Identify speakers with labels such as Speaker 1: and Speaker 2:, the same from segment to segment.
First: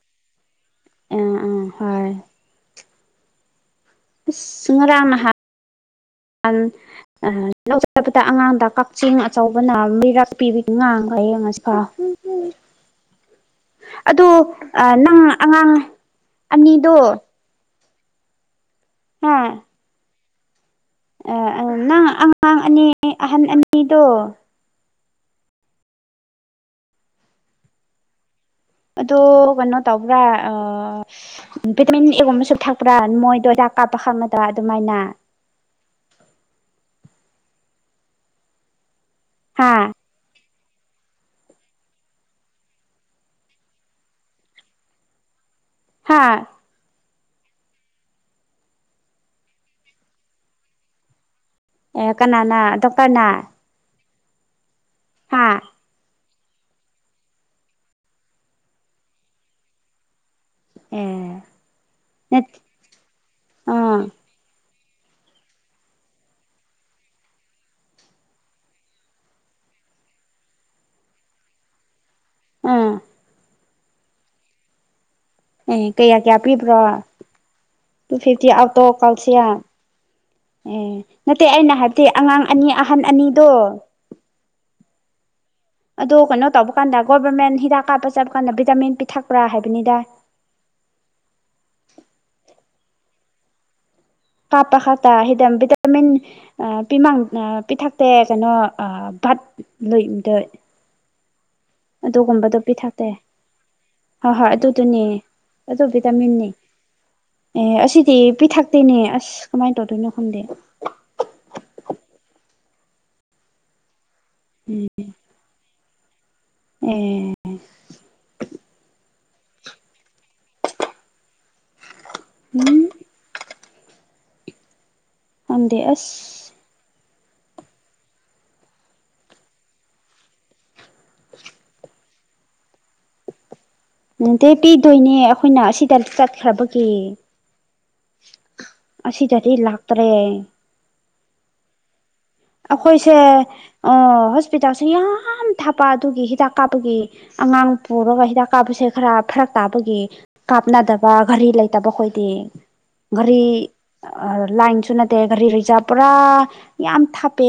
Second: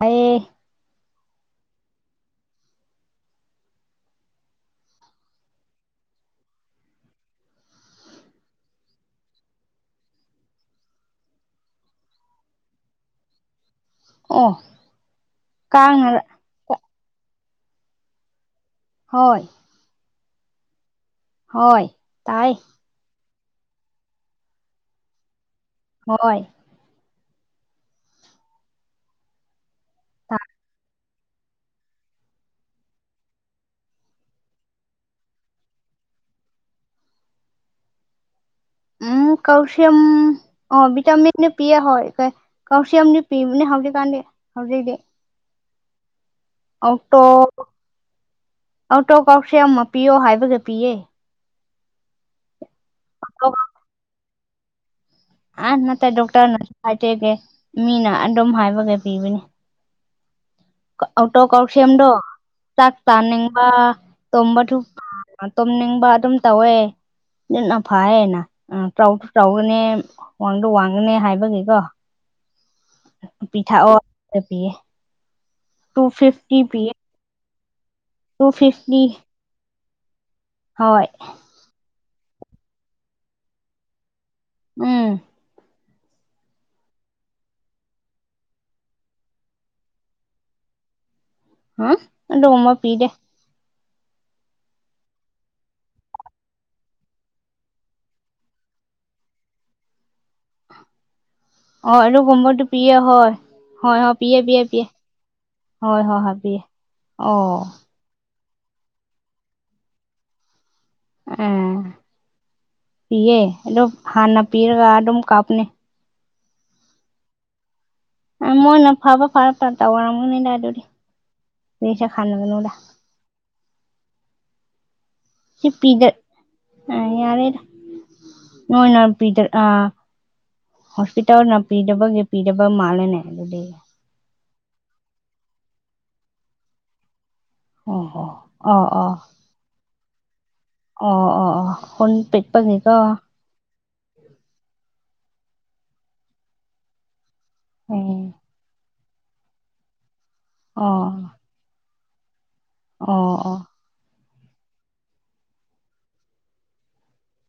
Speaker 1: ꯑꯌꯦ
Speaker 2: ꯑ ꯑꯥ ꯍꯣꯏ ꯑꯁ ꯉꯔꯥꯡ ꯅꯍꯥꯟ ꯂꯧ ꯆꯠꯄꯗ ꯑꯉꯥꯡꯗ ꯀꯛꯆꯦꯡ ꯑꯆꯧꯕꯅ ꯃꯤꯔꯛ ꯄꯤꯕꯤ ꯉꯥꯡ ꯂꯩꯌꯦ ꯉꯁꯤ ꯈꯔ ꯍꯝ ꯑꯗꯣ
Speaker 1: ꯑꯣ
Speaker 2: ꯅꯪ ꯑꯉꯥꯡ
Speaker 1: ꯀꯥꯡꯅ
Speaker 2: ꯑꯅꯤꯗꯣ
Speaker 1: ꯍꯣꯏ
Speaker 2: ꯍꯥꯥ
Speaker 1: ꯍꯣꯏ
Speaker 2: ꯅꯪ
Speaker 1: ꯇꯥꯏ
Speaker 2: ꯑꯉꯥꯡ ꯑꯅꯤ ꯑꯍꯟ ꯑꯅꯤꯗꯣ
Speaker 1: ꯍꯣꯏ
Speaker 2: ꯑꯣ ꯀꯩꯅꯣ ꯇꯧꯕ꯭ꯔꯥ ꯑ ꯚꯤꯇꯥꯃꯤꯟ ꯑꯦꯒꯨꯝꯕꯁꯨ ꯊꯛꯄ꯭ꯔꯥ ꯃꯣꯏꯗꯣ ꯆꯥꯛ ꯀꯥꯞꯄ ꯈꯪꯕꯗ ꯑꯗꯨꯃꯥꯏꯅ ꯍꯥ
Speaker 1: [unintelligible] ꯑꯣ ꯚꯇꯥꯃꯤꯟ ꯄꯤꯌꯦ ꯍꯣꯏ ꯀꯥꯎꯁꯤꯌꯝꯗꯤ ꯄꯤꯕꯅꯦ ꯍꯧꯖꯤꯛꯀꯥꯟꯗꯤ ꯍꯧꯖꯤꯛꯗꯤ
Speaker 2: ꯍꯥꯥ
Speaker 1: ꯑꯧꯇꯣ ꯑꯧꯇꯣ ꯀꯥꯎꯁꯤꯌꯝ ꯄꯤꯌꯣ ꯍꯥꯏꯕꯒꯤ ꯄꯤꯌꯦ
Speaker 2: ꯑꯦ ꯀꯅꯥꯅ ꯗꯣꯛꯇꯔꯅ ꯍꯥ
Speaker 1: ꯑ ꯅꯠꯇꯦ ꯗꯣꯛꯇꯔꯅꯁꯨ ꯍꯥꯏꯖꯦꯗꯦ ꯃꯤꯅ ꯑꯗꯨꯝ ꯍꯥꯏꯕꯒꯤ ꯄꯤꯕꯅꯤ
Speaker 2: ꯑꯦ
Speaker 1: ꯑꯧꯇꯣ ꯀꯥꯎꯁꯦꯝꯗꯣ
Speaker 2: ꯅꯠ
Speaker 1: ꯆꯥꯛ ꯆꯥꯅꯤꯡꯕ
Speaker 2: ꯑꯥ
Speaker 1: ꯇꯣꯝꯕ ꯇꯨꯝꯅꯤꯡꯕ ꯑꯗꯨꯝ ꯇꯧꯋꯦ ꯅꯤꯠꯅ ꯐꯌꯦꯅ ꯑ ꯆꯧꯁꯨ ꯆꯧꯒꯅꯦ ꯋꯥꯡꯗ ꯋꯥꯡꯒꯅꯦ ꯍꯥꯏꯕꯒꯤꯀꯣ
Speaker 2: ꯎꯝ
Speaker 1: ꯄꯤꯊꯥꯑꯣ ꯄꯤꯑ
Speaker 2: ꯑꯦ ꯀꯌꯥ ꯀꯌꯥ ꯄꯤꯕ꯭ꯔꯣ ꯇꯨ ꯐꯤꯐꯇꯤ ꯑꯥꯎꯇꯣ [unintelligible] ꯑꯦ
Speaker 1: ꯍꯣꯏ
Speaker 2: ꯅꯠꯇꯦ ꯑꯩꯅ ꯍꯥꯏꯕꯗꯤ ꯑꯉꯥꯡ ꯑꯅꯤ ꯑꯍꯟ ꯑꯅꯤꯗꯣ
Speaker 1: ꯎꯝ
Speaker 2: ꯑꯗꯣ ꯀꯩꯅꯣ ꯇꯧꯕ ꯀꯥꯟꯗ ꯒꯣꯕꯔꯃꯦꯟ ꯍꯤꯗꯥꯛ ꯀꯥꯞꯄ ꯆꯠꯄ ꯀꯥꯟꯗ ꯚꯤꯇꯥꯃꯤꯟ ꯄꯤꯊꯛꯄ꯭ꯔꯥ ꯍꯥꯏꯕꯅꯤꯗ
Speaker 1: ꯍꯝ ꯑꯗꯨꯒꯨꯝꯕ ꯄꯤꯗꯦ
Speaker 2: ꯀꯥꯞꯄ ꯈꯥꯇ ꯍꯤꯗ ꯕꯤꯇꯥꯃꯤꯟ ꯑ ꯄꯤꯃꯥꯡ ꯑ ꯄꯤꯊꯛꯇꯦ ꯀꯩꯅꯣ ꯚꯠ ꯂꯣꯏꯗ
Speaker 1: ꯍꯣꯏ
Speaker 2: ꯑꯗꯨꯒꯨꯝꯕꯗꯣ
Speaker 1: ꯑꯗꯨꯒꯨꯝꯕꯗꯨ
Speaker 2: ꯄꯤ
Speaker 1: ꯄꯤꯌꯦ
Speaker 2: ꯊꯛꯇꯦ
Speaker 1: ꯍꯣꯏ
Speaker 2: ꯍꯣꯏ
Speaker 1: ꯄꯤꯌꯦ
Speaker 2: ꯍꯣꯏ
Speaker 1: ꯄꯤꯌꯦ ꯄꯤꯌꯦ
Speaker 2: ꯑꯗꯨꯗꯨꯅꯦ ꯑꯗꯨ
Speaker 1: ꯍꯣꯏ ꯍꯣꯏ ꯍꯣꯏ
Speaker 2: ꯚꯤꯇꯥꯃꯤꯟꯅꯤ
Speaker 1: ꯄꯤꯌꯦ ꯑꯣ
Speaker 2: ꯑꯦ ꯑꯁꯤꯗꯤ ꯄꯤꯊꯛ ꯇꯦꯅꯦ ꯑꯁ ꯀꯃꯥꯏꯅ ꯇꯧꯗꯣꯏꯅꯣ ꯈꯪꯗꯦ
Speaker 1: ꯑꯦ ꯄꯤꯌꯦ ꯑꯗꯨꯝ ꯍꯥꯟꯅ ꯄꯤꯔꯒ ꯑꯗꯨꯝ ꯀꯥꯞꯄꯅꯦ
Speaker 2: ꯑꯦ [inaudible]
Speaker 1: ꯃꯣꯏꯅ ꯐꯕ ꯐꯔ ꯐ ꯇꯧꯔꯝꯒꯅꯤꯗ ꯑꯗꯨꯗꯤ ꯀꯩꯁꯨ ꯈꯟꯒꯅꯨꯗ
Speaker 2: ꯎꯝ
Speaker 1: ꯁꯤ
Speaker 2: ꯈꯪꯗꯦ ꯑꯁ
Speaker 1: ꯄꯤꯗ ꯑ ꯌꯥꯔꯦꯗ ꯅꯣꯏꯅ ꯄꯤꯗꯔ ꯑ ꯍꯣꯁꯄꯤꯇꯥꯜꯅ ꯄꯤꯗꯕꯒꯤ ꯄꯤꯗꯕ ꯃꯥꯜꯂꯦꯅꯦ ꯑꯗꯨꯗꯤ
Speaker 2: ꯅꯠꯇꯦ ꯄꯤꯗꯣꯏꯅꯦ ꯑꯈꯣꯏꯅ ꯑꯁꯤꯗ ꯆꯠꯈ꯭ꯔꯕꯒꯦ
Speaker 1: ꯑꯣ ꯍꯣ ꯑꯣ ꯑꯣ
Speaker 2: ꯑꯁꯤꯗꯗꯤ ꯂꯥꯛꯇꯔꯦ
Speaker 1: ꯑꯣ ꯑꯣ ꯑꯣ ꯍꯣꯟ ꯄꯦꯠ
Speaker 2: ꯑꯈꯣꯏꯁꯦ ꯍꯣꯁꯄꯤꯇꯥꯜꯁꯦ ꯌꯥꯝ ꯊꯥꯞꯄ ꯑꯗꯨꯒꯤ ꯍꯤꯗꯥꯛ ꯀꯥꯞꯄꯒꯤ ꯑꯉꯥꯡ ꯄꯨꯔꯒ
Speaker 1: ꯎꯝ
Speaker 2: ꯍꯤꯗꯥꯛ ꯀꯥꯞꯄꯁꯦ ꯈꯔ ꯐꯔꯛ ꯇꯥꯕꯒꯤ
Speaker 1: ꯑꯣ
Speaker 2: ꯀꯥꯞꯅꯗꯕ ꯒꯥꯔꯤ ꯂꯩ ꯇꯕ ꯈꯣꯏꯗꯤ
Speaker 1: ꯑꯣ
Speaker 2: ꯒꯥꯔꯤ
Speaker 1: ꯑꯣ
Speaker 2: ꯑ ꯂꯥꯏꯟꯁꯨ ꯅꯠꯇꯦ ꯒꯥꯔꯤ ꯔꯤꯖꯥꯞ ꯄꯨꯔꯥ ꯌꯥꯝ ꯊꯥꯞꯄꯦ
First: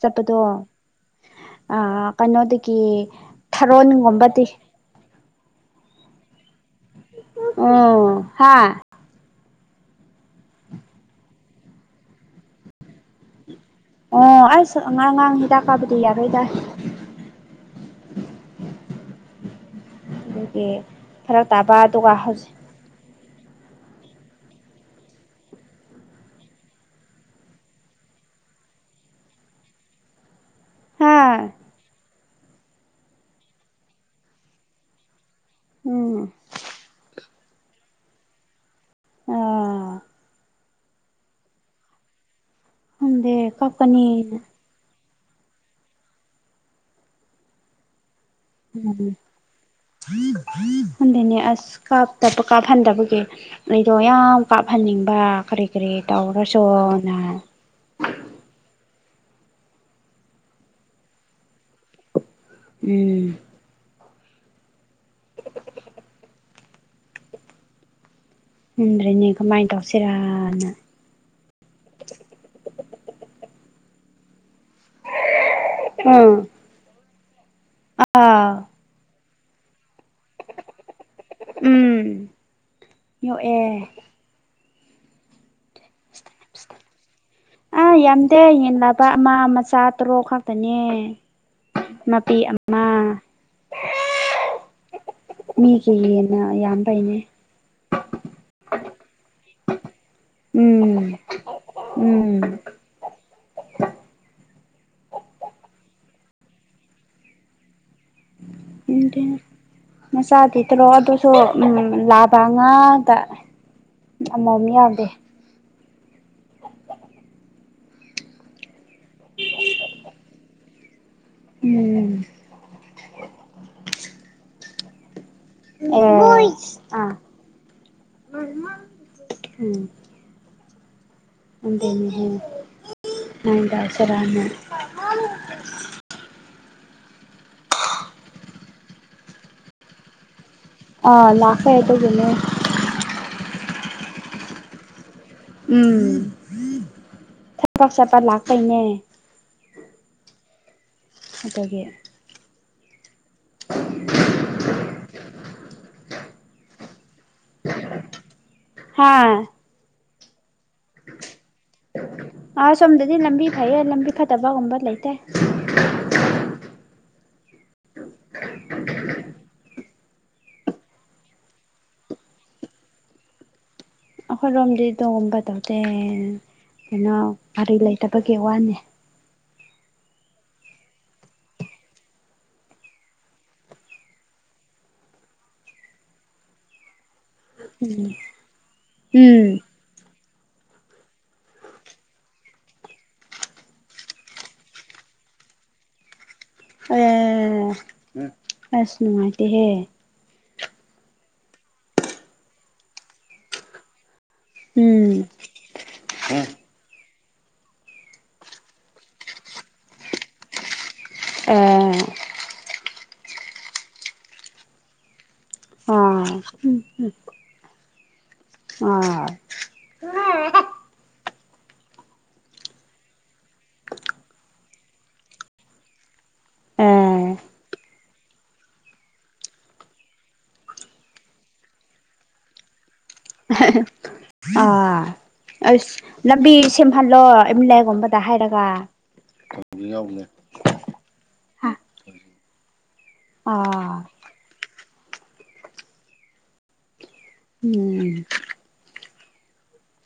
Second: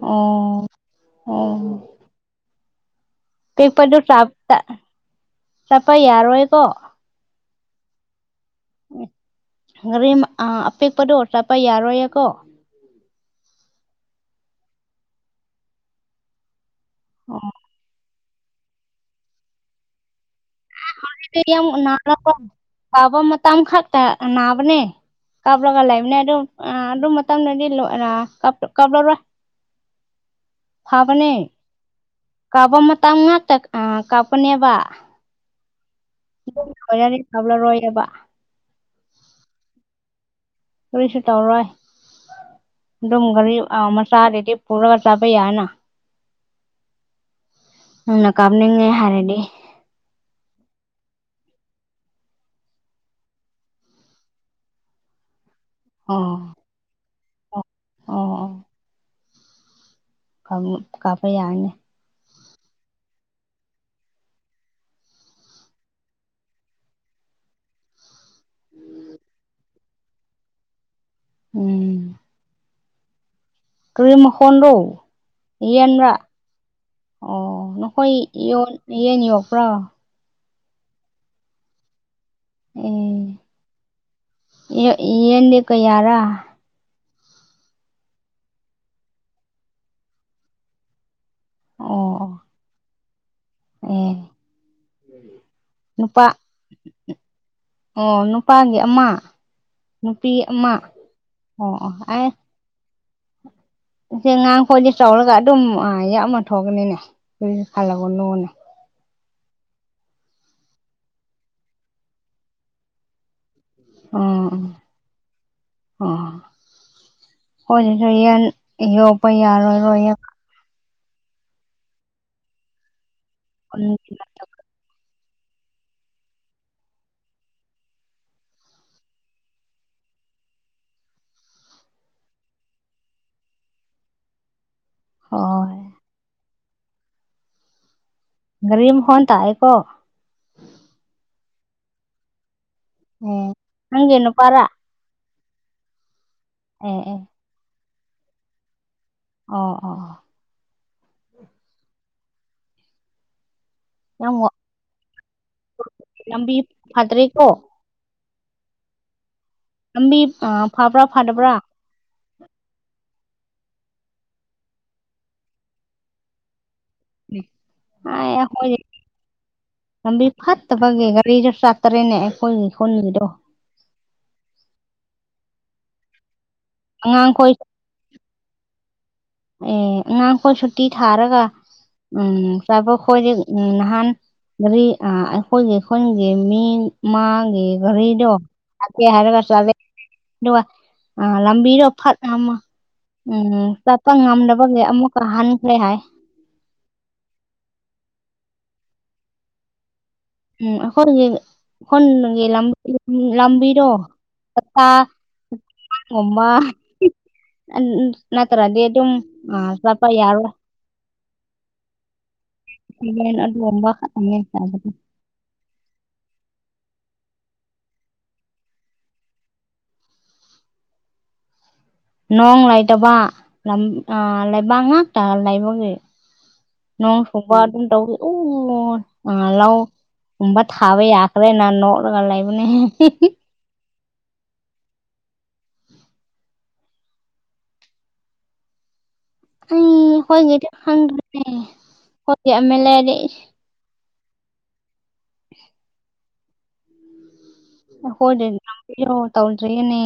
Speaker 2: ꯆꯠꯄꯗꯣ
Speaker 1: ꯑꯣ
Speaker 2: ꯑꯥ ꯀꯩꯅꯣꯗꯒꯤ
Speaker 1: ꯄꯦꯄ꯭ꯔꯗꯨ
Speaker 2: ꯊꯥꯔꯣꯟꯒꯨꯝꯕꯗꯤ
Speaker 1: ꯆꯥꯞꯇ ꯆꯞꯄ ꯌꯥꯔꯣꯏꯀꯣ
Speaker 2: ꯑꯣ ꯍꯥ
Speaker 1: ꯉꯔꯤꯝ ꯑ‌ ꯑꯄꯤꯛꯄꯗꯣ ꯆꯠꯄ ꯌꯥꯔꯣꯏꯌꯦꯀꯣ
Speaker 2: ꯑꯣ ꯑꯁ ꯑꯉꯥꯡ ꯉꯥꯡ ꯍꯤꯗꯥꯛ ꯀꯥꯞꯄꯗꯤ ꯌꯥꯔꯣꯏꯗꯥ
Speaker 1: ꯑꯣ
Speaker 2: ꯑꯗꯨꯒꯤ ꯐꯔꯛ ꯇꯥꯕ ꯑꯗꯨꯒ ꯍꯧꯖꯤꯛ
Speaker 1: ꯇꯥꯕ ꯃꯇꯝ ꯈꯛꯇ ꯅꯥꯕꯅꯦ ꯀꯞꯂꯒ ꯂꯩꯕꯅꯦ ꯑꯗꯨꯝ ꯑ‌ ꯑꯗꯨ ꯃꯇꯝꯗꯗꯤ ꯂ‌ꯣꯏ ꯔ ꯀꯞ ꯀꯞꯂꯔꯣꯏ
Speaker 2: [inaudible] ꯍꯥ
Speaker 1: ꯐꯥꯕꯅꯦ ꯀꯥꯕ ꯃꯇꯝ ꯉꯥꯛꯇ ꯑ ꯀꯥꯞꯄꯅꯦꯕ
Speaker 2: ꯎꯝ
Speaker 1: [unintelligible] ꯑꯣꯏꯔꯔꯤ ꯇꯧꯔꯔ‌ꯣꯏꯑꯦꯕ
Speaker 2: ꯑ
Speaker 1: ꯀꯔꯤꯁꯨ ꯇꯧꯔꯣꯏ ꯑꯗꯨꯝ
Speaker 2: ꯈꯪꯗꯦ
Speaker 1: ꯒꯥꯔꯤ ꯑ‌
Speaker 2: ꯀꯞꯀꯅꯤ
Speaker 1: ꯃꯆꯥꯗꯗꯤ ꯄꯨꯔꯒ ꯆꯠꯄ ꯌꯥꯏꯑꯦꯅ ꯅꯪꯅ ꯀꯥꯞꯅꯤꯡꯉꯦ ꯍꯥꯏꯔꯗꯤ
Speaker 2: ꯈꯟꯗ‌ꯦꯅꯦ ꯑꯁ ꯀꯥꯞꯇꯕ ꯀꯥꯞꯍꯟꯗꯕꯒꯤ ꯑꯩꯗꯣ ꯌꯥꯝ ꯀꯥꯞꯍꯟꯅꯤꯡꯕ ꯀꯔꯤ ꯀꯔꯤ
Speaker 1: ꯑꯣ
Speaker 2: ꯇꯧꯔꯁ‌ꯣꯅ
Speaker 1: ꯑꯣ ꯑꯣ ꯈꯪꯉꯨꯛ ꯀꯥꯞꯄ ꯌꯥꯏꯅ‌ꯦ
Speaker 2: ꯎꯝ ꯍꯨꯟꯗ꯭ꯔ‌ꯦꯅꯦ ꯀꯃꯥꯏ ꯇꯧꯁꯤꯔꯥ ꯑꯅ
Speaker 1: ꯎꯝ ꯀꯔꯤ ꯃꯈ‌ꯣꯟꯔ‌ꯣ ꯌꯦꯟꯔꯥ
Speaker 2: ꯎꯝ
Speaker 1: ꯑꯣ ꯅꯈꯣꯏ
Speaker 2: ꯑꯥ
Speaker 1: ꯌ‌ꯣꯟ ꯌꯦꯟ ꯌꯣꯛꯄ꯭ꯔꯥ
Speaker 2: ꯎꯝ
Speaker 1: ꯑꯦ
Speaker 2: ꯌꯣꯛꯑꯦ
Speaker 1: [unintelligible] ꯌꯦꯟꯗꯤ ꯀꯌꯥꯔꯥ
Speaker 2: ꯑꯥ ꯌꯥꯝꯗꯦ ꯌꯦꯟ ꯂꯥꯕ ꯑꯃ ꯃꯆꯥ ꯇꯔꯨꯛ ꯈꯛꯇꯅꯦ
Speaker 1: ꯑꯣ
Speaker 2: ꯃꯄꯤ ꯑꯃ
Speaker 1: ꯑꯣ
Speaker 2: ꯃꯤꯒꯤ
Speaker 1: ꯅꯨꯄꯥ
Speaker 2: ꯌ‌ꯦꯟꯅ ꯌꯥꯝꯕꯩꯅꯦ
Speaker 1: ꯑꯣ ꯅꯨꯄꯥꯒꯤ ꯑꯃ ꯅꯨꯄꯤ ꯑꯃ
Speaker 2: ꯎꯝ
Speaker 1: ꯑꯣ ꯑꯣ ꯑꯩ
Speaker 2: ꯎꯝ
Speaker 1: ꯉꯁꯤ ꯑꯉꯥꯡꯈꯣꯏꯗꯤ ꯆꯥꯎꯔꯒ ꯑꯗꯨꯝ ꯑ ꯌꯥꯝꯃ ꯊꯣꯛꯀꯅꯤꯅꯦ ꯀꯔꯤꯁꯨ ꯈꯜꯂꯨꯒꯅꯨꯅꯦ
Speaker 2: ꯏꯟꯗ‌ꯦ ꯃꯆꯥ ꯗꯤꯠꯇꯔꯣ ꯑꯗꯨꯁꯨ ꯎꯝ ꯂꯥꯕ ꯉꯥꯛꯇ
Speaker 1: ꯑ ꯑ
Speaker 2: ꯑꯃꯣꯝ ꯌꯥꯎꯗꯦ
Speaker 1: ꯑꯣ ꯍꯣꯏꯅ‌ꯦ ꯍꯌꯦꯟ ꯌꯣꯛꯄ ꯌꯥꯔꯔꯣꯏ
Speaker 2: ꯎꯝ
Speaker 1: ꯄꯨꯂꯞꯀꯤ
Speaker 2: [unintelligible] [unintelligible] [unintelligible]
Speaker 1: ꯑꯥ ꯒꯔꯤ ꯃꯈꯣꯟ ꯇꯥꯏꯀꯣ
Speaker 2: ꯑꯥ ꯂꯥꯛꯈ꯭ꯔꯦ ꯊꯧꯖꯤꯜꯂꯣ
Speaker 1: ꯎꯝ ꯅꯪꯒꯤ ꯅꯨꯄꯥꯂ
Speaker 2: ꯎꯝ
Speaker 1: ꯑꯦ ꯑꯦ
Speaker 2: ꯆꯕꯥꯛ [inaudible] ꯆꯠꯄꯠ ꯂꯥꯛꯈꯩꯅꯦ
Speaker 1: ꯑꯣ ꯑꯣ
Speaker 2: ꯑꯗꯨꯒꯤ
Speaker 1: ꯅꯪꯉꯣ ꯂꯝꯕꯤ ꯐꯗ꯭ꯔꯤꯀꯣ
Speaker 2: ꯍꯥꯥ
Speaker 1: ꯂꯝꯕꯤ ꯑ ꯐꯕ꯭ꯔꯥ ꯐꯗꯕ꯭ꯔꯥ
Speaker 2: ꯑ ꯁꯣꯝꯗꯗꯤ ꯂꯝꯕꯤ ꯐꯩꯌꯦ ꯂꯝꯕꯤ ꯐꯠꯇꯕꯒꯨꯝꯕ ꯂꯩꯇꯦ
Speaker 1: ꯑꯩꯌꯥ ꯃꯣꯢ ꯂꯝꯕꯤ ꯐꯠꯇꯕꯒꯤ ꯒꯥꯔꯤꯁꯨ ꯆꯥꯠꯇꯔꯦꯅꯦ ꯑꯩꯈꯣꯏꯒꯤ ꯈꯨꯟꯒꯤꯗꯣ
Speaker 2: ꯑꯩꯈꯣꯏꯔꯣꯝꯗꯤ ꯑꯗꯨꯒꯨꯝꯕ ꯇꯧꯗꯦ ꯀꯩꯅꯣ
Speaker 1: ꯑꯉꯥꯡꯈꯣꯏ
Speaker 2: ꯒꯔꯤ ꯂꯩꯇꯕꯒꯤ ꯋꯥꯅꯤ
Speaker 1: ꯑꯦ ꯑꯉꯥꯡꯈꯣꯏ ꯁꯨꯇꯤ ꯊꯥꯔꯒ ꯎꯝ ꯆꯥꯕ ꯈꯣꯏꯗꯤ ꯎꯝ ꯅꯍꯥꯟ ꯃꯔꯤ ꯑ ꯑꯩꯈꯣꯏꯒꯤ ꯈꯨꯟꯒꯤ ꯃꯤ ꯃꯥꯥꯒꯤ
Speaker 2: ꯎꯝ
Speaker 1: ꯒꯔꯤꯗꯣ ꯆꯥꯛꯀꯦ ꯍꯥꯏꯔꯒ
Speaker 2: ꯎꯝ
Speaker 1: ꯆꯠꯂꯦ ꯑꯗꯨꯒ ꯋꯥ ꯑ ꯂꯝꯕꯤꯗꯣ ꯐꯥꯠ ꯎꯝ ꯆꯠꯄ ꯉꯝꯗꯕꯒꯤ ꯑꯃꯨꯛꯀ ꯍꯟꯈ꯭ꯔꯦ ꯍꯥꯏ
Speaker 2: ꯑꯦ ꯑꯁ ꯅꯨꯡꯉꯥꯏꯇꯦꯍꯦ
Speaker 1: ꯎꯝ ꯑꯩꯈꯣꯏꯒꯤ ꯈꯨꯟꯒꯤ ꯂꯝꯕꯤꯗꯣ [inaudible]
Speaker 2: ꯎꯝ
Speaker 1: ꯅꯠꯇ꯭ꯔꯗꯤ ꯑꯗꯨꯝ ꯑ ꯆꯠꯄ ꯌꯥꯔꯣꯢ
Speaker 2: ꯑꯦ
Speaker 1: [inaudible]
Speaker 2: ꯑꯥ ꯑꯥ
Speaker 1: ꯅꯣꯡ ꯂꯩꯇꯕ ꯂꯩꯕꯥꯛ ꯉꯥꯛꯇ ꯂꯩꯕꯒꯤ ꯅꯣꯡ
Speaker 2: ꯑꯦ
Speaker 1: ꯁꯨꯕ ꯑꯗꯨ ꯇ ꯑꯣ [inaudible] ꯑ ꯂꯥꯎ ꯒꯨꯝꯕ ꯊꯥꯕꯥ ꯌꯥꯈ꯭ꯔꯦꯅꯥ ꯅꯣꯛꯔꯒ ꯂꯩꯕꯅꯦ
Speaker 2: ꯑꯥ ꯑꯁ ꯂꯝꯕꯤ ꯁꯦꯝꯍꯜꯂꯣ ꯑꯦꯝꯂꯌꯥꯒꯨꯝꯕꯗ ꯍꯥꯏꯔꯒ
Speaker 1: ꯑꯩ ꯑꯩꯈꯣꯢꯒꯤꯗꯤ ꯈꯪꯗꯦ ꯑꯩꯈꯣꯢꯒꯤ ꯑꯦꯃꯦꯂꯤꯗꯤ
Speaker 2: ꯑꯥ
Speaker 1: [unintelligible]
Speaker 2: ꯎꯝ
Speaker 1: ꯍꯣꯏꯗ [inaudible] ꯇꯧꯜꯗ꯭ꯔꯤꯅꯤ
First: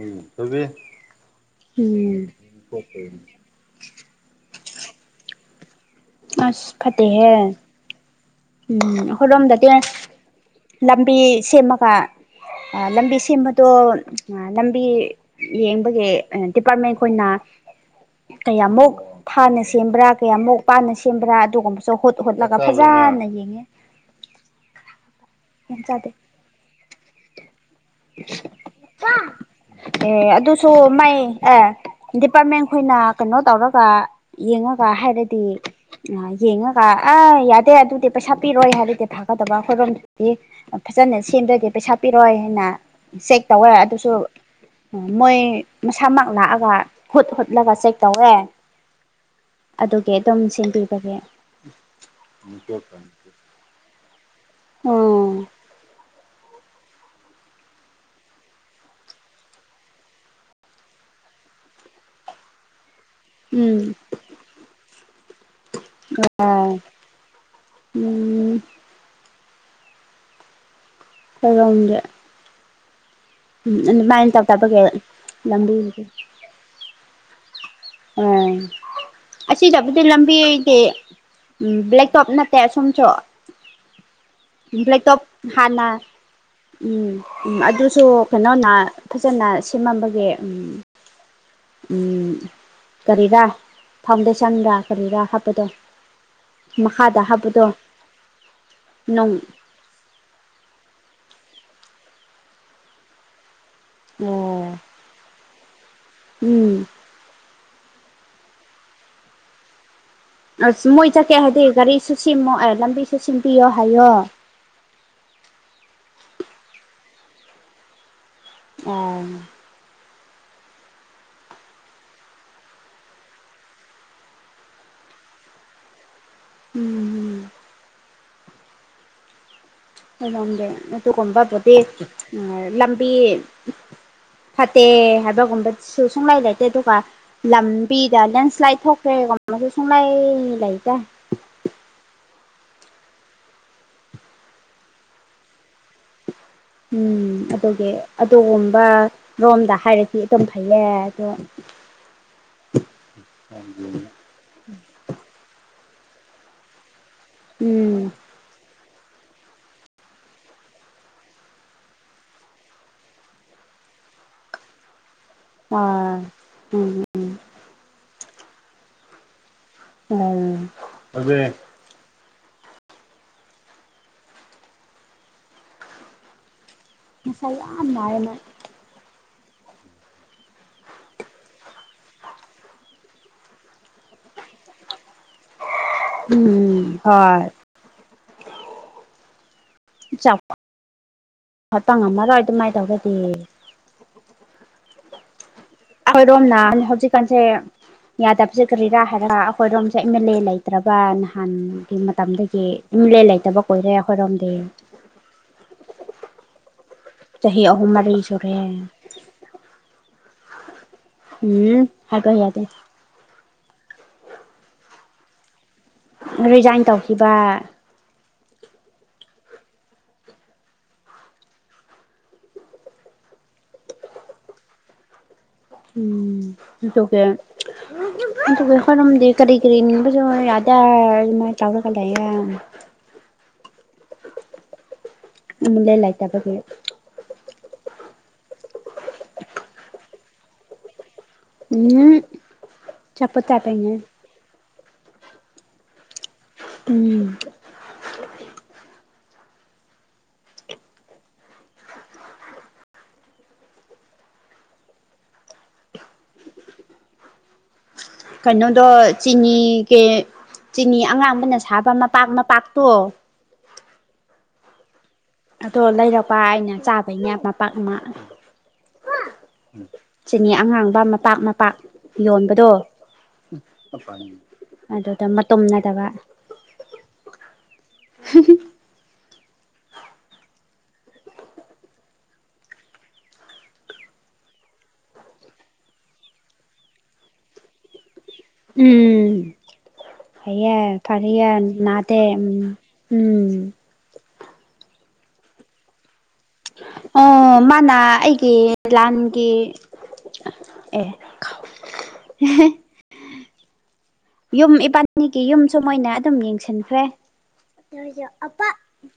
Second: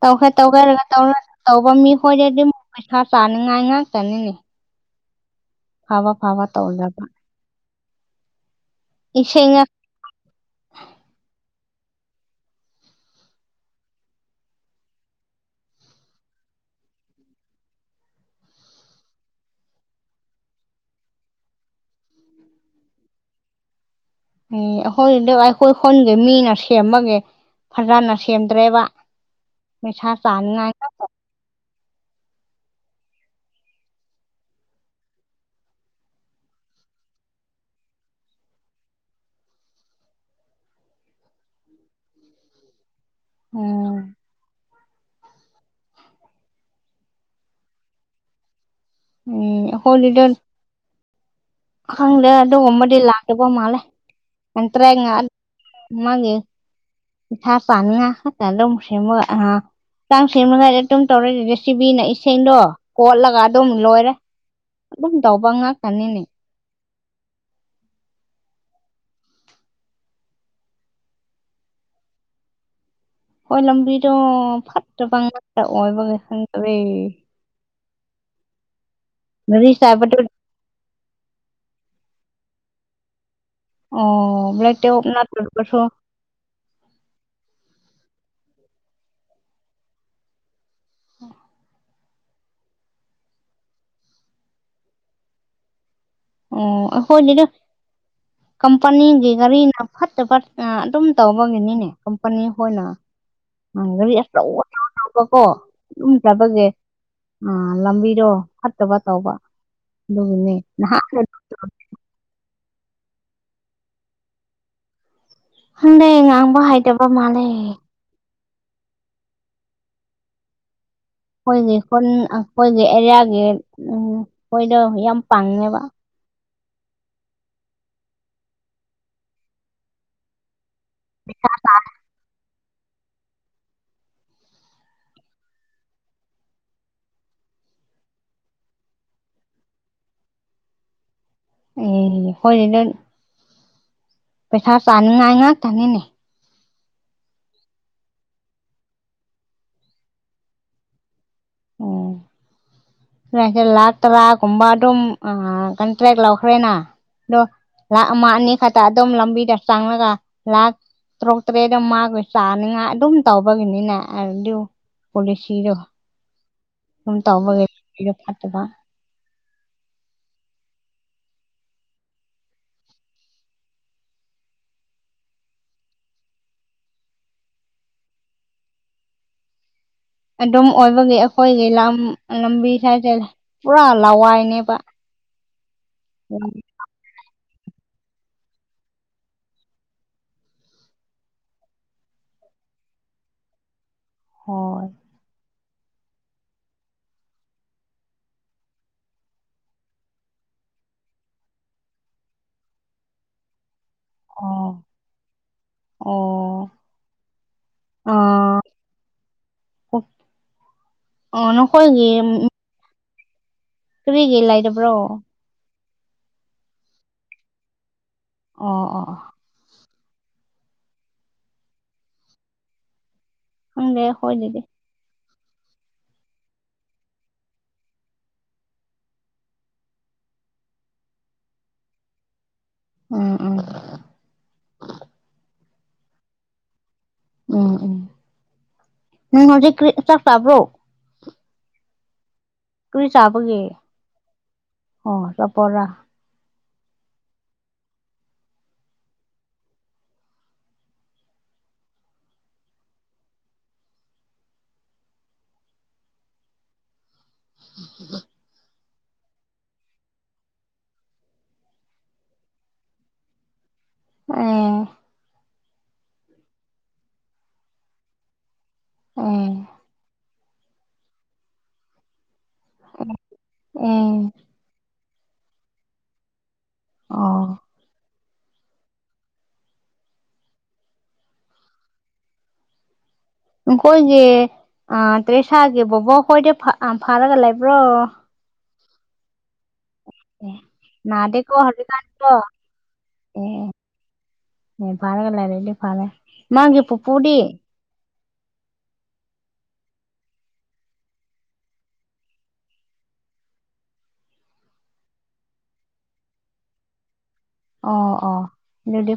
Speaker 1: ꯇꯧꯈ꯭ꯒꯦ ꯇꯧꯒꯦ ꯇꯧꯔ ꯇꯧꯕ
Speaker 2: ꯎꯝ
Speaker 1: ꯃꯤꯈꯣꯏꯗꯗꯤ ꯑꯃꯨꯛ ꯄꯩꯁꯥ ꯆꯥꯅꯤꯡꯉꯥꯏ ꯉꯥꯛꯇꯅꯤꯅꯦ ꯐꯕ ꯐꯕ
Speaker 2: ꯑꯁ
Speaker 1: ꯇꯧꯗꯕ
Speaker 2: ꯐꯠꯇꯦꯍꯦ ꯎꯝ
Speaker 1: ꯏꯁꯦꯡꯅ
Speaker 2: ꯑꯩꯈꯣꯢꯔꯣꯝꯗꯗꯤ ꯂꯝꯕꯤ ꯁꯦꯝꯃꯒ ꯑ ꯂꯝꯕꯤ ꯁꯦꯝꯕꯗꯣ ꯑ ꯂꯝꯕꯤ ꯌꯦꯡꯕꯒꯦ ꯗꯤꯄꯥꯔꯠꯃꯦꯟ ꯈꯣꯏꯅ ꯀꯌꯥꯃꯨꯛ ꯊꯥꯅ ꯁꯦꯝꯕ꯭ꯔꯥ ꯀꯌꯥꯃꯨꯛ ꯄꯥꯅ ꯁꯦꯝꯕ꯭ꯔꯥ ꯑꯗꯨꯒꯨꯝꯕꯁꯨ ꯍꯨꯠ ꯍꯨꯠꯂꯒ ꯐꯖꯅ ꯌꯦꯡꯉꯦ
Speaker 1: ꯑꯦ ꯑꯩꯈꯣꯏꯗꯣ ꯑꯩꯈꯣꯏ
Speaker 2: ꯒ꯭ꯌꯥꯟ ꯇꯥꯗꯦ
Speaker 1: ꯈꯨꯟꯒꯤ ꯃꯤꯅ ꯁꯦꯝꯕꯒꯤ ꯐꯖꯅ ꯁꯦꯝꯗ꯭ꯔꯦꯕ ꯄꯩꯁꯥ ꯆꯥꯅꯤꯉꯥꯏ
Speaker 2: ꯃꯩ ꯑꯦ ꯗꯤꯄꯥꯔꯠꯃꯦꯟ ꯈꯣꯏꯅ ꯀꯩꯅꯣ ꯇꯧꯔꯒ ꯌꯦꯡꯉꯒ ꯍꯥꯏꯔꯗꯤ ꯑ ꯌꯦꯡꯉꯒ ꯑ ꯌꯥꯗꯦ ꯑꯗꯨꯗꯤ ꯄꯩꯁꯥ ꯄꯤꯔꯣꯏ ꯍꯥꯏꯔꯗꯤ ꯐꯥꯒꯗꯕ ꯑꯩꯈꯣꯏꯔꯣꯝꯗꯗꯤ ꯐꯖꯅ ꯁꯦꯝꯗ꯭ꯔꯗꯤ ꯄꯩꯁꯥ ꯄꯤꯔꯣꯏ ꯍꯥꯏꯅ ꯆꯦꯛ ꯇꯧꯋꯦ
Speaker 1: ꯎꯝ
Speaker 2: ꯑꯗꯨꯁꯨ ꯎ ꯃꯣꯏ ꯃꯁꯥꯃꯛ ꯂꯥꯛꯑꯒ ꯍꯨꯠ ꯍꯨꯠꯂꯒ ꯆꯦꯛ ꯇꯧꯋꯦ
Speaker 1: ꯎꯝ
Speaker 2: ꯑꯗꯨꯒꯤ
Speaker 1: ꯑꯩꯈꯣꯏꯗꯨꯗ
Speaker 2: ꯑꯗꯨꯝ ꯁꯦꯜꯕꯤꯕꯒꯤ
Speaker 1: ꯈꯪꯗꯦ ꯑꯗꯨꯒꯨꯝꯕꯗꯤ ꯂꯥꯛꯇꯕ ꯃꯥꯜꯂꯦ ꯑꯟ ꯇ꯭ꯔꯦꯡꯉ
Speaker 2: ꯎꯝ
Speaker 1: ꯃꯥꯒꯦ [inaudible] ꯄꯩꯁꯥ ꯆꯥꯉꯤꯡꯉꯥꯢ ꯈꯥꯛꯇ ꯂꯧꯈꯔꯦ ꯃꯣꯢ [unintelligible] [unintelligible] [unintelligible] [unintelligible] [unintelligible] ꯀ ꯑꯗꯨꯝ
Speaker 2: ꯎꯝ
Speaker 1: ꯂꯣꯏꯔꯦ ꯑꯗꯨꯝ ꯇꯧꯕ ꯉꯥꯛꯇꯅꯤꯅꯦ
Speaker 2: ꯎꯝ ꯀꯝꯗꯦ
Speaker 1: ꯍꯣꯏ ꯂꯝꯕꯤꯗꯣ
Speaker 2: ꯇꯧꯗꯕꯒꯤ
Speaker 1: ꯐꯠꯇꯕ ꯉꯥꯛꯇ
Speaker 2: ꯂꯝꯕꯤꯗꯤ
Speaker 1: ꯑꯣꯏꯕꯒꯤ ꯈꯪꯗꯔꯦ
Speaker 2: ꯎꯝ
Speaker 1: ꯒꯥꯔꯤ
Speaker 2: ꯑꯁꯤꯗꯕꯨꯗꯤ
Speaker 1: ꯆꯥꯏꯕꯗꯨ
Speaker 2: ꯂꯝꯕꯤꯒꯤ ꯎꯝ ꯕ꯭ꯂꯦꯛꯇꯣꯞ ꯅꯠꯇꯦ ꯑꯁꯣꯝꯁꯨ
Speaker 1: ꯑꯣ ꯇꯦꯞ
Speaker 2: ꯕ꯭ꯂꯦꯛ ꯇꯣꯞ
Speaker 1: ꯅꯠꯇ꯭ꯔꯕꯁꯨ
Speaker 2: ꯍꯥꯟꯅ ꯎꯝ ꯎꯝ ꯑꯗꯨꯁꯨ ꯀꯩꯅꯣꯅ ꯐꯖꯅ ꯁꯦꯝꯃꯝꯕꯒꯦ ꯎꯝ
Speaker 1: ꯍ [inaudible]
Speaker 2: ꯎꯝ ꯀꯔꯤꯔꯥ ꯐꯥꯎꯟꯗꯦꯁꯟꯗ ꯀꯔꯤꯔꯥ ꯍꯥꯞꯄꯗꯣ
Speaker 1: ꯑꯣ
Speaker 2: ꯃꯈꯥꯗ
Speaker 1: ꯑꯩꯈꯣꯏꯗ
Speaker 2: ꯍꯥꯞꯄꯗꯣ
Speaker 1: ꯀꯝꯄꯅꯤꯒꯤ
Speaker 2: ꯅꯨꯡ
Speaker 1: ꯒꯥꯔꯤꯅ ꯐꯠꯇ ꯑꯗꯨꯝ ꯇꯧꯕꯒꯤꯅꯤꯅꯦ ꯀꯝꯄꯅꯤ ꯍꯣꯏꯅ ꯒꯥꯔꯤ ꯑꯆꯧ
Speaker 2: ꯑꯣ
Speaker 1: ꯑꯆꯧꯕ ꯀꯣ ꯑꯗꯨꯨꯝ ꯆꯥꯠꯕꯒꯤ
Speaker 2: ꯎꯝ
Speaker 1: ꯑꯥ ꯂꯝꯕꯤꯗꯣ ꯐꯠꯇꯕ ꯇꯧꯕ ꯑꯗꯨꯒꯤꯅꯦ
Speaker 2: ꯑꯁ
Speaker 1: ꯅꯍꯥꯟ
Speaker 2: ꯃꯣꯏ ꯆꯠꯀꯦ ꯍꯥꯏꯔꯗꯤ ꯒꯥꯔꯤꯁꯨ ꯁꯦꯝ ꯂꯝꯕꯤꯁꯨ ꯁꯦꯝꯕꯤꯌꯣ ꯍꯥꯏꯌꯣ
Speaker 1: ꯍꯪꯗꯦ ꯉꯥꯡꯕ ꯍꯥꯏꯇꯕ ꯃꯥꯜꯂꯦ
Speaker 2: ꯑꯣ
Speaker 1: ꯑꯩꯈꯣꯏꯒꯤ ꯈꯨꯟ ꯑꯩꯈꯣꯏꯒꯤ ꯑꯦꯔꯤꯌꯥꯒꯤ ꯈꯣꯢꯗꯣ ꯌꯥꯝ ꯄꯥꯡꯉꯦꯕ
Speaker 2: ꯎꯝ [unintelligible] ꯑꯗꯨꯒꯨꯝꯕꯗꯤ ꯑ ꯂꯥꯝꯕꯤ ꯐꯠꯇꯦ ꯍꯥꯏꯕꯒꯨꯝꯕꯁꯨ ꯁꯨꯡꯂꯩ ꯂꯩꯇꯦ ꯑꯗꯨꯒ ꯂꯝꯕꯤꯗ ꯂꯦꯟꯁ꯭ꯂꯥꯏꯠ ꯊꯣꯛꯈ꯭ꯔꯦꯒꯨꯝꯕꯁꯨ ꯁꯨꯡꯂꯩ ꯂꯩꯇꯦ
Speaker 1: ꯑꯦ [unintelligible] ꯄꯩꯁꯥ ꯆꯥꯅꯤꯡꯉꯥꯏ ꯉꯥꯛꯇꯅꯤꯅꯦ
Speaker 2: ꯎꯝ ꯑꯗꯨꯒꯤ ꯑꯗꯨꯒꯨꯝꯕ ꯔꯣꯝꯗ ꯍꯥꯏꯔꯗꯤ ꯑꯗꯨꯝ ꯐꯩꯌꯦ ꯑꯗꯨ
Speaker 1: ꯎꯝ ꯂꯥꯛ ꯇꯔꯥꯒꯨꯝꯕ ꯑꯗꯨꯝ ꯀꯟꯇ꯭ꯔꯦꯛ ꯂꯧꯈ꯭ꯔꯦꯅ ꯑꯗꯣ
Speaker 2: ꯎꯝ
Speaker 1: ꯂꯥꯛ ꯑꯃ ꯑꯅꯤ ꯈꯛꯇ ꯑꯗꯨꯝ ꯂꯝꯕꯤꯗ ꯆꯪꯉꯒ ꯂꯥꯛ ꯇꯥꯔꯨꯛ ꯇꯥꯔꯦꯠ ꯃꯥꯒꯤ ꯆꯥꯅꯤꯉꯥꯏ ꯑꯗꯨꯝ ꯇꯧꯕꯒꯤꯅꯤꯅꯦ ꯑꯗꯨ [unintelligible]
Speaker 2: ꯑꯥ ꯆꯨꯝꯃꯤ
Speaker 1: ꯑꯗꯨꯝ ꯇꯧꯕꯒꯤ ꯂꯥꯝꯕꯤꯗꯣ ꯐꯥꯠꯇꯕ
Speaker 2: ꯎꯝ [unintelligible] ꯃꯁꯥ ꯌꯥꯝ ꯅꯥꯜꯂꯦ ꯃꯥ
Speaker 1: ꯑꯗꯨꯝ ꯑꯣꯏꯕꯒꯤ ꯑꯩꯈꯣꯏꯒꯤ ꯂꯝ ꯂꯝꯕꯤ ꯍꯥꯏꯁꯦ ꯄꯨꯔꯥ ꯂꯋꯥꯏꯅꯦꯕ
Speaker 2: ꯎꯝ ꯍꯣꯏ ꯆꯥꯎ ꯈꯥꯇꯪ ꯉꯝꯃꯔꯣꯢ ꯑꯗꯨꯃꯥꯏ ꯇꯧꯔꯗꯤ
Speaker 1: ꯍꯣꯏ
Speaker 2: ꯑꯩꯈꯣꯏꯔꯣꯝꯅ ꯍꯧꯖꯤꯛꯀꯥꯟꯁꯦ ꯌꯥꯗꯕꯁꯦ ꯀꯔꯤꯔꯥ ꯍꯥꯏꯔ ꯑꯩꯈꯣꯏꯔꯣꯝꯁꯦ ꯑꯦꯝ ꯑꯦꯜ ꯑꯦ ꯂꯩꯇ꯭ꯔꯕ ꯅꯍꯥꯟꯒꯤ ꯃꯇꯝꯗꯒꯤ ꯑꯦꯝ ꯑꯦ ꯂꯦ ꯂꯩꯇꯕ ꯀꯣꯏꯔꯦ ꯑꯩꯈꯣꯏꯔꯣꯝꯗꯤ
Speaker 1: ꯑꯣ ꯑꯣ
Speaker 2: ꯆꯍꯤ ꯑꯍꯨꯝ ꯃꯔꯤ ꯁꯨꯔꯦ
Speaker 1: ꯑꯥ ꯑꯣ
Speaker 2: ꯎꯝ
Speaker 1: ꯅꯈꯣꯏꯒꯤ
Speaker 2: ꯍꯥꯏꯕ ꯌꯥꯗꯦ
Speaker 1: ꯀꯔꯤꯒꯤ ꯂꯩꯇꯕ꯭ꯔꯣ
Speaker 2: ꯔꯤꯖꯥꯏꯟ ꯇꯧꯈꯤꯕ
Speaker 1: ꯑꯣ ꯑꯣ ꯈꯪꯗꯦ ꯑꯥꯈꯣꯏꯗꯗꯤ
Speaker 2: ꯎꯝ ꯑꯗꯨꯒꯥ ꯑꯗꯨꯒꯕꯨ ꯈꯣꯏꯔꯝꯗꯤ ꯀꯔꯤ ꯀꯔꯤ ꯅꯤꯡꯕꯁꯨ ꯌꯥꯗ ꯑꯗꯨꯃꯥꯏꯅ ꯇꯧꯔꯒ ꯂꯩꯌꯦ
Speaker 1: ꯎꯝ ꯎꯝ
Speaker 2: ꯏꯃꯨꯡꯗ ꯂꯩꯇꯕꯒꯤ
Speaker 1: ꯎꯝ ꯎꯝ ꯅꯪ ꯍꯧꯖꯤꯛ ꯀ꯭ꯔꯤ ꯆꯥꯛ ꯆꯥꯕ꯭ꯔꯣ
Speaker 2: ꯎꯨꯝ
Speaker 1: ꯀ꯭ꯔꯤ ꯆꯥꯕꯒꯤ ꯑꯣ ꯑꯆꯥꯄꯣꯠꯔꯥ
Speaker 2: ꯎꯝ ꯀꯩꯅꯣ ꯑꯗꯣ ꯆꯤꯅꯤ ꯀꯩ ꯆꯤꯅꯤ ꯑꯉꯥꯡꯕꯅ ꯁꯥꯕ ꯃꯄꯥꯛ ꯃꯄꯥꯛꯇꯣ
Speaker 1: ꯑꯝ
Speaker 2: ꯑꯗꯣ ꯂꯩꯔꯛꯄ ꯑꯩꯅ ꯆꯥꯕꯩꯅꯦ ꯃꯄꯥꯛ ꯑꯃ
Speaker 1: ꯑꯦ
Speaker 2: ꯆꯤꯅꯤ ꯑꯉꯥꯡꯕ ꯃꯄꯥꯛ ꯃꯄꯥꯛ ꯌꯣꯟꯕꯗꯣ
Speaker 1: ꯑꯦ
Speaker 2: ꯑꯗꯨꯗ ꯃꯇꯨꯝ ꯅꯠꯇꯕ
Speaker 1: ꯑꯣ
Speaker 2: ꯍꯨꯝ ꯍꯨꯝ
Speaker 1: ꯑꯩꯈꯣꯏꯒꯤ ꯇ꯭ꯔꯦꯁꯥꯒꯤ ꯕꯣꯕꯣꯛ ꯈꯣꯏꯗꯤ ꯐꯥꯔꯒ ꯑꯥ ꯂꯩꯕ꯭ꯔꯣ
Speaker 2: ꯎꯝ
Speaker 1: ꯑꯦ
Speaker 2: ꯐꯩꯌꯦ ꯐꯔꯤꯌꯦ
Speaker 1: ꯅꯥꯗꯦꯀꯣ
Speaker 2: ꯃꯥꯗꯤ
Speaker 1: ꯍꯧꯖꯤꯛꯀꯥꯟꯗꯤꯀꯣ
Speaker 2: ꯎꯝ ꯎꯝ
Speaker 1: ꯌꯦ ꯐꯥꯔꯒ ꯂꯩꯔꯗꯤ ꯐꯔꯦ ꯃꯥꯒꯤ ꯄꯨꯄꯨꯗꯤ
Speaker 2: ꯑꯣ ꯃꯥꯅ ꯑꯩꯒꯤ ꯂꯥꯟꯒꯤ ꯑꯦ ꯌꯨꯝ ꯏꯄꯥꯜꯅꯤꯒꯤ ꯌꯨꯝꯁꯨ ꯃꯣꯏꯅ ꯑꯗꯨꯝ ꯌꯦꯡꯁꯤꯟꯈ꯭ꯔꯦ
Speaker 1: ꯑꯣ ꯑꯣ ꯑꯗꯨꯗꯤ